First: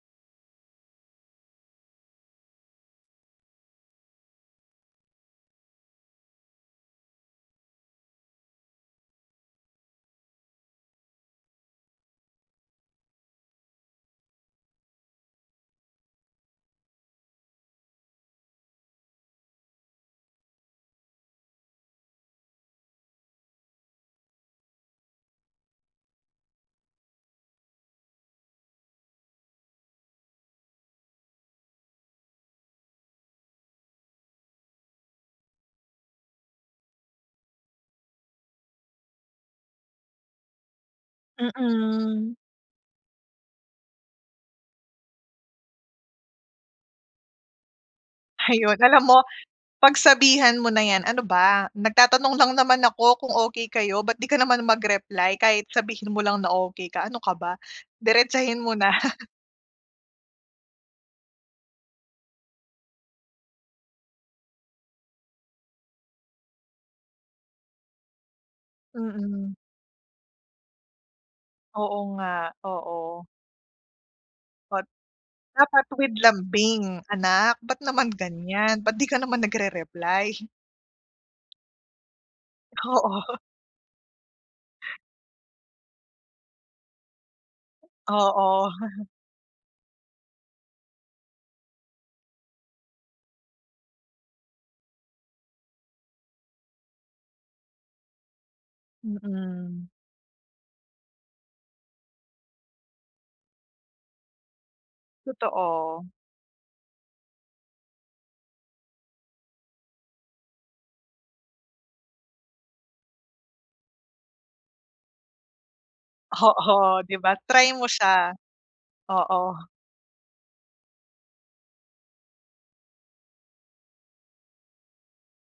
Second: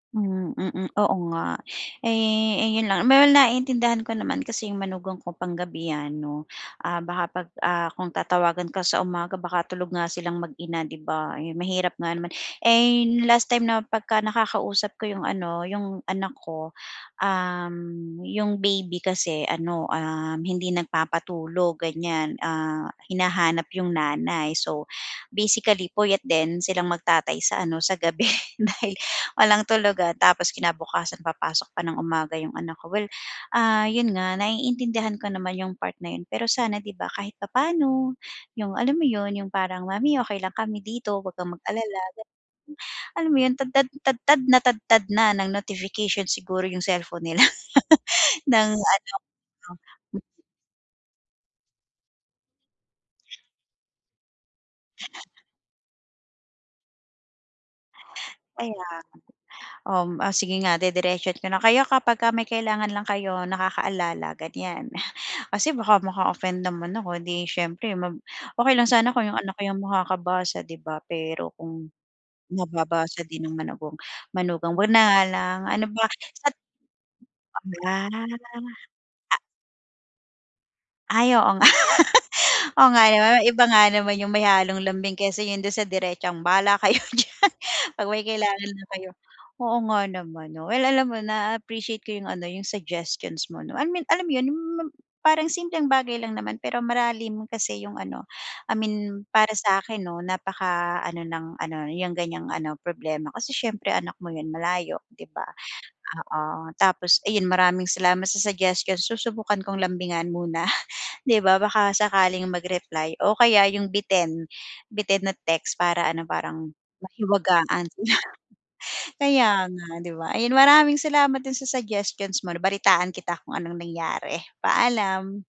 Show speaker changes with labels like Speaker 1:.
Speaker 1: Mm, mm, oo nga. Eh, ayun lang well, naiintindihan ko naman kasi yung manugang ko panggabi yan 'no, baka 'pag, ah, kung tatawagan ka sa umaga baka tulog nga silang mag-ina, 'di ba? Ayun, mahirap nga naman. Eh, last time na pagka nakakausap ko yung ano yung anak ko, um, yung baby kasi ano, um, hindi nagpapatulog ganiyan. Ah, hinahanap yung nanay. So, basically puyat din silang mag-tatay sa ano sa gabi. Dahil walang tulugan. Tapos kinabukasan papasok pa ng umaga yung anak ko. Well, ah, 'yon nga naiintindihan ko naman yung part na 'yon pero sana 'di ba kahit papaano yung alam mo 'yon yung parang, "Mommy okey lang kami dito wag kang mag-alala." Gano'n.
Speaker 2: Mm.
Speaker 1: Alam mo 'yon, tadtad tadtad na tadtad na ng notification siguro yung cellphone nila, ng
Speaker 2: Ayun. Alam
Speaker 1: ano
Speaker 2: mo,
Speaker 1: 'no?
Speaker 2: pagsabihan mo na yan, "Ano ba? Nagtatanong lang naman ako kung okey kayo, ba't di ka naman mag-reply? Kahit sabihin mo lang na okey ka ano ka ba?" Diretsahin mo
Speaker 1: Kaya,
Speaker 2: na.
Speaker 1: um, o sige nga didiretsohin ko na, "Kayo, kapagka may kailangan lang kayo nakakaalala." Ganiyan. Kasi baka maka-offend naman ako, eh, di siyempre mag okey lang sana kung yung
Speaker 2: Mm.
Speaker 1: anak yung makakabasa 'di ba, pero kung
Speaker 2: Oo nga,
Speaker 1: mababasa
Speaker 2: oo.
Speaker 1: din ng manugang manugang ko
Speaker 2: Ot
Speaker 1: 'wag na nga lang, ano
Speaker 2: dapat
Speaker 1: ba?
Speaker 2: with
Speaker 1: Sat
Speaker 2: lambing, "Anak, ba't
Speaker 1: [unintelligible] la
Speaker 2: naman ganyan? Ba't di ka
Speaker 1: a
Speaker 2: naman nagre-reply?"
Speaker 1: Ay, oo nga. Oo, nga
Speaker 2: Oo.
Speaker 1: naman iba nga naman yung may halong lambing kaysa yung do'n sa diretsang, "Bahala kayo diyan, 'pag may
Speaker 2: Oo.
Speaker 1: kailangan na kayo" Oo nga naman 'no? Well, alam mo naa-appreciate ko yung ano yung suggestions mo 'no, I mean alam 'yon hmm, ma parang simpleng bagay lang naman pero malalim kasi yung ano. I mean para
Speaker 2: Mm.
Speaker 1: sa'kin 'no, napaka ano ng ano yung ganiyang ano problema kasi siyempre anak mo yan, malayo 'di ba?
Speaker 2: Totoo.
Speaker 1: Oo, tapos ayun maraming salamat sa suggestions. Susubukan kong lambingan muna, 'di ba, baka sakaling mag-reply o kaya yung bitin, bitin na text para ano parang
Speaker 2: Oo, 'di ba? Try mo
Speaker 1: mahiwagaan sila.
Speaker 2: siya,
Speaker 1: Kaya
Speaker 2: oo.
Speaker 1: nga 'di ba? Ayun maraming salamat do'n sa suggestions mo 'no, balitaan kita kung anong nangyari. Paalam.